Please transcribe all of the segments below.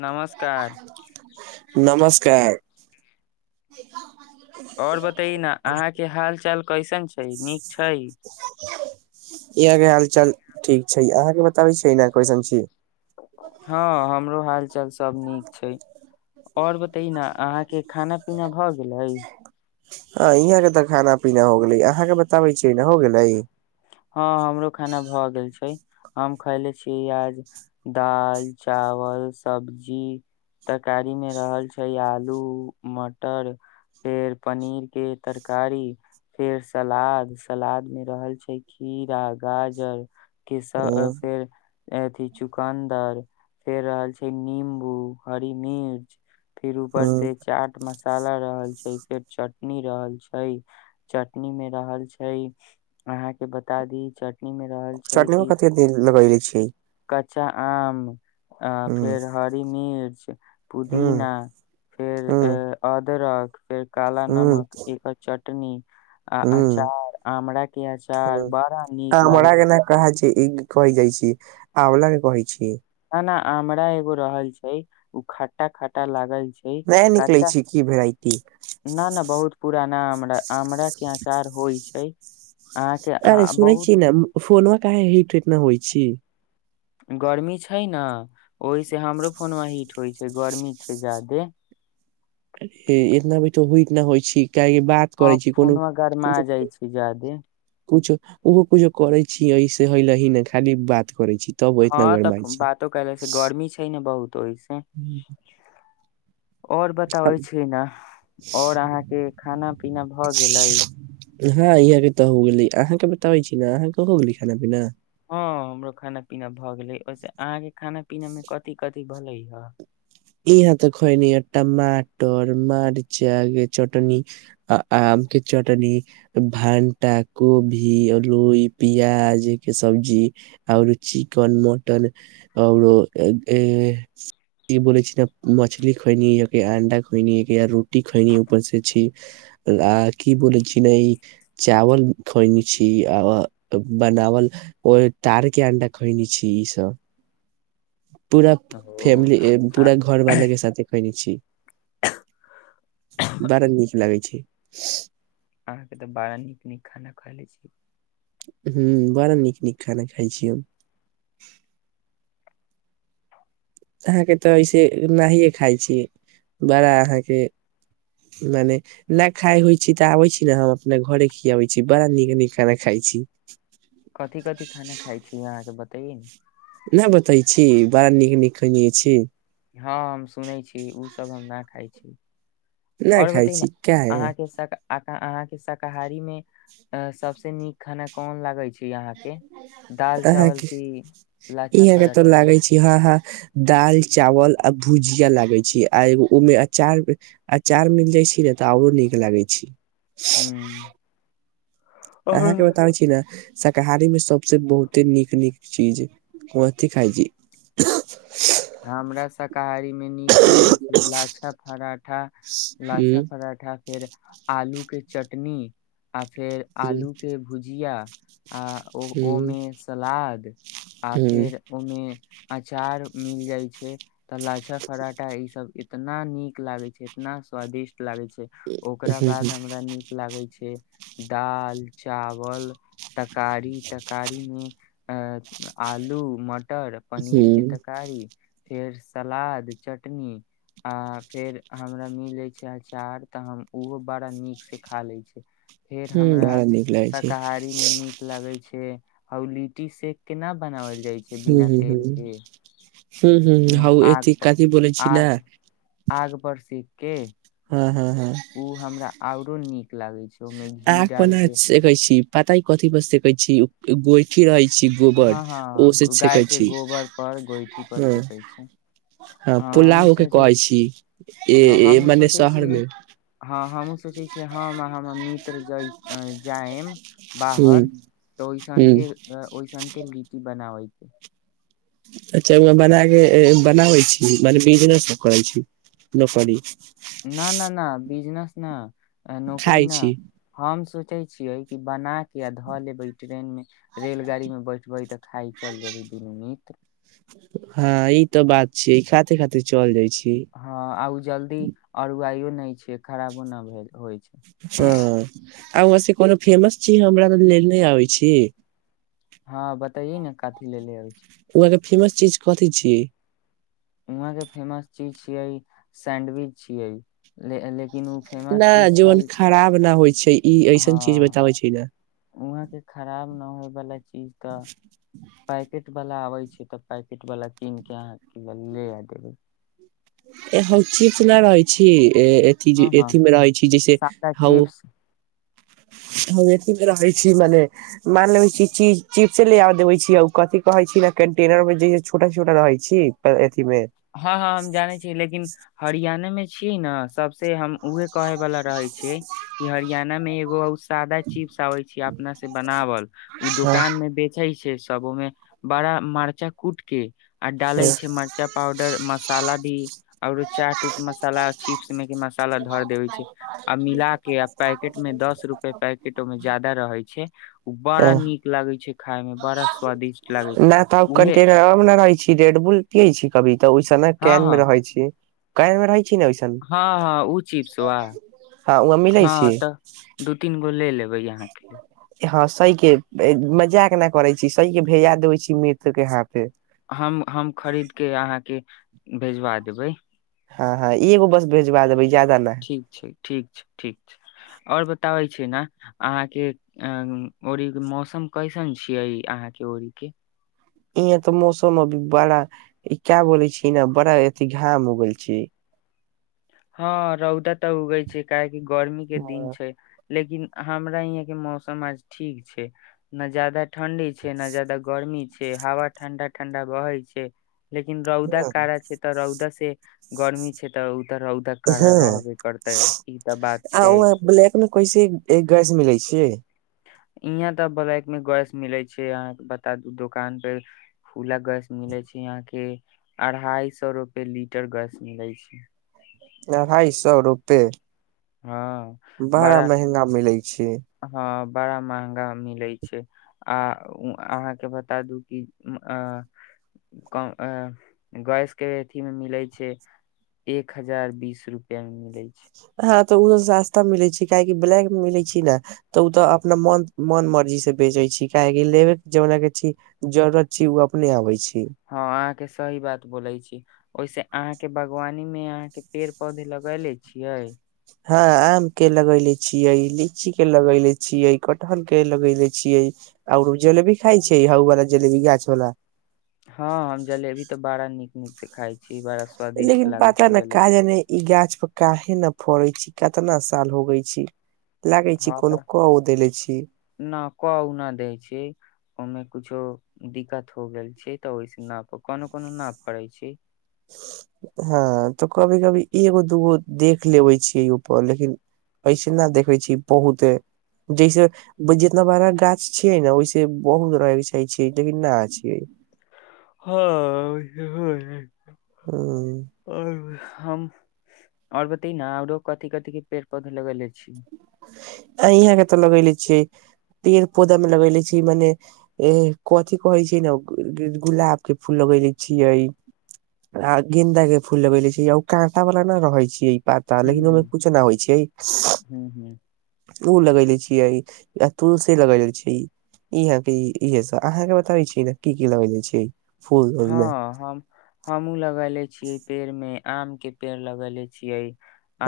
नमस्कार नमस्कार [inaudible] आओर बताै न अहाँके हाल चाल? कैसन छै नीक छै इहाँ के हाल चाल ठीक छै अहाँ के बताबै छीयै ने कैसन छी? हँ हमरो हाल चल सब नीक छै और बताय न अहाँ के खाना पीना भ गेलै? ह यहाँ के तऽ खाना पीना हो गेलै अहाँके बताबै छिय ने हो गेलै? हँ हमरो खाना भऽ गेल छै। हम खयले छीयै आज दाल चावल सब्जी तरकारी में रहल छै आलू मटर फेर पनीर के तरकारी फेर सलाद सलाद मे रहल छै। खीरा गाजर किस्सा हूँ, फेर अथी चुकानदार फेर रहल छै नीम्बू हरि मिर्च फिर ऊपर हूँ। से चाट मसा साला रहल छै फेर चटनी रहल छै चटनी मे रहल छै अहाँके। के बता दी चट नी मे रहल छै चटनी में कि कथि लगले छी कच्चा आम हूँ, फेर हरी मिर्च हूँ, पुदीना फेर अ हूँ, अदरक [unintelligible] काल हूँ, नमक एक बार चट तनी आ अचार आमरा के अचा ह हामरा के ना कहै‌ छी ई कहै जाइ छी। आंवला के कहै छी। ना आमरा एगो रहल छै उ खटटा खटटा लागै नै निकलै छैय की भेराइटी न न बहुत पुराना आमरा आमरा के अचार होइ छैय। अरे सुने छी ने फोनवा का हे हेट इतना होइ छी। गर्मी छैय ने ओहिसँ हमरो फोनवा हीट होइ छैय गर्मी छैय ज्यादे। इतना भी तऽ हो इतना होइ छीक हां फोनवा गरमाई जाइ छैय जादे। कुछु ओहो कुछो करै छीयै ऐसे हल ही ने खाली बात करै छी तब इतना हँ गरमाइ तऽ छी। बातो करे से गर्मी छैय ने बहुत ओएसे और बताबै छी ना और अहाँके खाना पीना भ गेलै। हँ यहाँ के तऽ हो गेलै अहाँके बताबै छी ने अहाँके हो गेली खाना पीना। हँ हमरो खाना पीना भऽ गेलै ओसे अहाँके खाना पीनामे कथि कथि भैले ह। इह त खेनि ए टमाटर मरचाके चटनी आ आमके चटनी भानटा कोभी और लइ पिआाज एक सब्जी औ चिकन मटन आरो। तब मछली खोइनी ये अंडा खोइनी ये कि अरु टी खैनी ऊपरसँ छी। आ की बोलै छी ने ई चावल खैने छी आ बनावल ओ तारके अंडा खैने छी ईसभ। पूरा ओ फैमिली आ पूरा घरवाला के साथे खैने छी। बड़ा नीक लागै छैय। [unintelligible] खाए लै छी। हूँ बड़ा नीक नीक खाना खाइ छी हम। अहाँके तऽ इसे नए खाइ छीये। बड़ा अहाँके मने नहि खाय होइत छैय तऽ आबै छी ने हम अपना घरे खिअबै छी बड़ा नीक नीक खाना खाइ छी। तीन ना बतै छी बड़ा नीक नीक खैने छी। हाँ, हम सुनै छी उस सब हम न खाइ छी। ना और खाय बताइ न छी काहे अहाँके सब अ अहाँ के शाकाहारी में उम्म सबस नीक खाना कोन लागै छै? अहाँके दाल चावल अहाँके की ई लाछा अहाँके तऽ पराठा लागै छै, हँ हँ दाल-चावल, आ भुजिया लागै छिये आ एगो ओमे अचार अचार मिल जाइ छी ने तऽ आऔरो नीक लागै छी। हूँ। अहां के आओर बतावे छी न। शाकाहारी मे सबसे बहुते नीक नीक चीज कोथी खााय छी। हमरा शाकाहारीमे नीक लगैत छै लाछा पराठा लाछा उम्म पराठा। फेर आलू के चटनी। आओ फेर आलूके भुजिया आ ओ उम्म ओमे सलाद आ फेर ओमे अचार मिल जाय छै त लाछा पराठा ई सब एतना नीक लागे छै इतना स्वादिष्ट। लागै छै ओकरा उम्म बाद हमरा नीक लागै छै। दाल चावल तकारी तकारीमे अ आलू म टर पनीर के तक उम्म तरकारी फेर सलाद चटनी आ फेर हमरा मिलै छै अँचार तऽ हम ओहो बड़ा नीकसँ खा लै छी। फेर उम्म हमरा बड़ा निक लागे छै शाकाहारी मे नीक लगे छै। के हौ लिट्टी सेक के ना बनावल जाइ छै बिना तेल के। हू हू अ, हउ आग ए पर कथी बोले छी ने आग हां हां [unintelligible] हां ओ हमरा आउर को नीक लागै छै ओहिमे घी आग डाल कोना के सेकै छी? पता अय कथी पर सके छी गोइठी रहै। हँ हँ गाय के गोबर पर गोइठी पर हां। सेकै छी हँ ह हमहुँ पुलाव के सोचै कहै छी ए ह ए हमहुँ मने सोचै शहर छी मे ह हमहुँ सोचै छी हम आ हमर मित्र जइ जाइम हुं बाहर तऽ ओहिसन हुं के सन के लीटी ब बनाबै छै। अच्छा बनााके बनाबै छी मने बिजनेससभ करै छी नौकरी। न न न बिजनेस नहि। नौकरी खाइ न छी हम सोच। सोचे छियै कि बना के आ धऽ लेबै ट्रेन मे रेलगाड़ी मे बैठबै तऽ खाइ चल जेबै दुनू मित्र। हँ ई तऽ बात छिय ई खााते खााते चल जाइ छी। हँ आ उ जल्दी अरूवायो नहि छ खराबो न भेल होइ छै। ह। आ वस कोनो फेमस छीीज हमरा त लेल नहि आबै छी। हँ बताइे ने कथी लेेब छी। वहाँके फेमस चीज कथी छीियै। वहाँ के फेमस चीज छियै सैंडविच छियै लेकिन। उ न फेमस चीज जीवन छै खराब न होइ छै। छै। ई ऐसन चीज हँ बताबै ने वहाँके खराब न होय। ब। चीज क पैकेट। वालला आबे छै तऽ पैकेट वालला कीन के अहाँ ले आ देबै। ए हौ च सुना रहै छी। अथ हँ हँ अथीमे रहै छी जैसे सादा हउ। चिप्स हम एथीमे रहै छी मने मान लेबै छी च चिप्स ले देबै छी कथिी कहै छी ने कंटेनर मे जे छोटा छोटा रहै छी। अथी मे हँ हँ हम जाने छी। ह लेकिन हर। ज्ाने में छीियै न सबस हम उहे। कहे बला रहै छै कि हरियाणा मे। [unintelligible] सादा चिप्स आबे छी अपना से बनावल ओ दुोकान में बेचे छै। सबोमें बड़ा मरचा कूट के। आर डालइ छै मरचा। मसाला भी आओर। चाट उट मसाला चिप्स में के मसाला धर देवे छै आ मिला के आ पैकेट में दस रूपआ पैकेट ओमें जदा रहे छै उ बड़ा नीक लगे छै। खाय में बड़ा स्वादिष्ट लागे छै नहि तब उहे कंटेर नहि रहै छी रेड बुल पिय छी कभी। तऽ ओहिस ने हँ केन मे हँ रहै छी। कयमे रह। हँ हँ ओ चिप्स वा हँ वहाँ मिलै हँ छी तऽ दू तीन गो ले लेब। ै अहाँ। हँ सही के मजाक के नहि करे छी सह के भेजा देबे छी मृत के हा पे। हम हम खरीदके अहाँके भेजवा देबै। हँ हँं ई एगो बस भेजबा देबै। जादा नहि। ठीक छै ठीक छै - ठीक छै आओर बताबै छी ने अहाँके ओड़ीके मौसम कैसन छियै अहाँके ओरीक के। इहाँ तऽ मौसम अभी बड़ा ई क्या बोले छी ने बड़ा अथ घाम हो गेलल छी। हँ रौदा तऽ उगै छै क। गर्मी के दिन छै। लेकिन हमरा यहाँ के मौसम आज ठीक छै ने जादा। ठंडी छै ने जादा गर्मी छै। हावा ठण्डा- ठण्डा वहै छै। लेकिन रौदा कारा छै तऽ रौदा से। गर्मी छै तऽ। तऽ रौदा ह कड़ा रहबे करतै ई तऽ बात आ छै ब्लैक मे कैसे गैस मिलै छै। यहाँ तऽ ब्लैक मे गस मिलै छै यहाके बता दू दुोकान पे खुला गस मिलै छै यहा के अढ़ाई सए रूपे लीटर गस मिलै छै। अढ़ाइ सए रुपे। हँ बड़ा महंगा मिलै छै। हँ बड़ा महगा मिले छै आ अहाँके बता दू क गैस के अथी मे मिले छै एक हजार बीस रूपआ मे मिले छै। हँ तऽ उ सस्ता मिले छै काहि ब्लैक मे मिले छै ने तऽ तऽ अपना मन मन मर्जी से बेचे छी काहेक लेबे के ज के छी जरूरत छी उ अपने आबे छी। हँ अहाँके सही बात बोलै छी। ओहिसे अहाँ के बागवानी में अहाँ के पेड़ पौधे लगेले छियै। हँ आम के लगैले छियै लीची के लगैले छियै कटहर के लगैले छियै आओर जलेबी खाइ छै हउवालला जलेबी गाछवालला। हँ हम जलेबी तऽ बड़ा नीक नीक से खाय छी। बड़ा स्वादिष्ट लेकिन लागे पता छै न जलेबी काज ने ई गाछ पर कााहे न फड़ै छी कतना साल होगई छी। लागे छी हँ कोनो तऽ क उ देले छी न कउ नहि दै छी ओमे। कुछो दिक्कत हो गेल छै तऽ ओहिस न कोनो कोनो न फड़ै छै। हँ तऽ कभी कभी एगो दूगो देख लेबै छियै पर लेकिन ऐसे नहि देखै छीयै बहुत जैसे जितना बड़ा गाछ छियै ने ओैसे बहुत रहैके चाही छियै लेकिन नहि छियै। हँ। हँ। आओर हम आओर बती न आओरो कथि कथी के पेड़ पौधा लगेले छी। आ यहाँ के तऽ लगले छियै पेड़ पौधा मे लगले छी मने कथि कहै छै ने गुलाब के फूल लगेले छियै आ गेन्दा के फूल लगले छी ओ काँटा वाला ने रहे छियै। पता हूँ लेकिन ओहिमे हूँ कुछो नहि होइ छै। हूँ हूँ ओ लगैले छियै। य तुलसी लग छै इहां के इहे सब अहाँ के बताबै छी ने की की लगेले छी। फूल उल मे हँ हम हमूँ लगेले छियै पेड़ मे। आम के पेड़ लगेले छीये।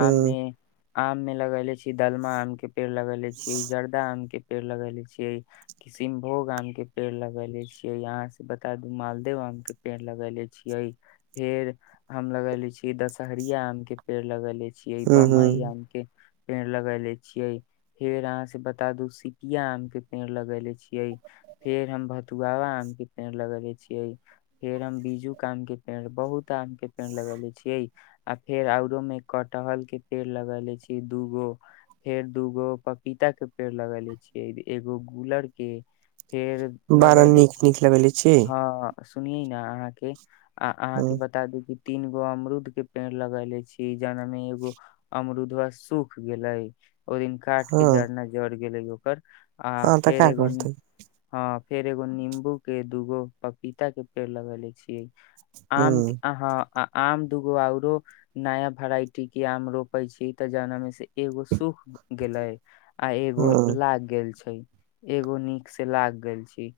ह आम मे लगेले छी दलमा आम के पेड़ लगेेले छी ई जर्दा आम के पेड़ लगेले छीयै किसमभोग आम के पेड़ लगेले छीयै, अहां से बता दू माल देव आम के पेड़ लगेले छीये फेर हम लगेले छीयै दशहरिया आम के पेड़ लगेलै छीयै ह बम्मे आम के पेड़ लगेले छियै फेर अहाँ से बता दू सिकिया आम के पेड़ लगेले छियै फेर हम भतुआवा आम के पेड़ लगेले छियै। फेर हम बीजूक आम के पेड़ बहुत आम के पेड़ लगेले छियै आ फेर औरो मे कटहल के पेड़ लगेलै छीयै दूगो फेर दूगो पपीता के पेड़ लगेले छियै एगो गुलर के। फेर बड़ा लगैले नीक छी नीक लगेले छी हां हाँ। सुनियै न अहाँके आ अहाँ के हूं बता दी कि तीनगो अमरूद के पेड़ लगेलै छी जना मे एगो अमरुदवा सूख गेलै। ओय दिन काट के हँ जड़ना जड़ी गेलै ओकर आ हँ तऽ फेर का एगो न करतै हां। फेर एगो नींबू के दूगो पप पीता के पेड़ लगेलै छीयै। ह आम के आहाँ आ आम दूगो औरो नया वेराइटी के आम रोपे छी तऽ जोना मे से एगो सूख गेलै। आ एगो ह लाग गेल छै। एगो नीक से लाग गैल छी।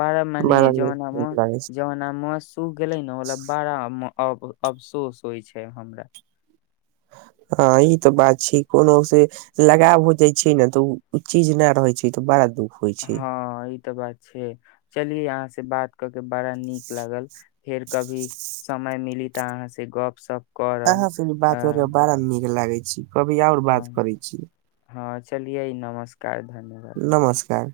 बड़ा मने नीक जोन नीक हम लागे छै जोना मस सुख गेलै न मतलब बाड़ा आम अब अफसोस होय छै हमरा। हँ ई तऽ बात छै कोनो से लगाव हो जाए छै न तऽ उ चीज न रहै छै तऽ बड़ा दुःख होइ छै हां ई ई तऽ बात छै चलिए अहाँ से बात कऽ के बड़ा नीक लागल फेर कभी समय मिली त अहाँ से गप सप करब अहां सुनु अ बात कर क बड़ा निक के लागै छी। कभी और बात हँ करै छियै। हँ चलियै नमस्कार। धन्यवाद नमस्कार।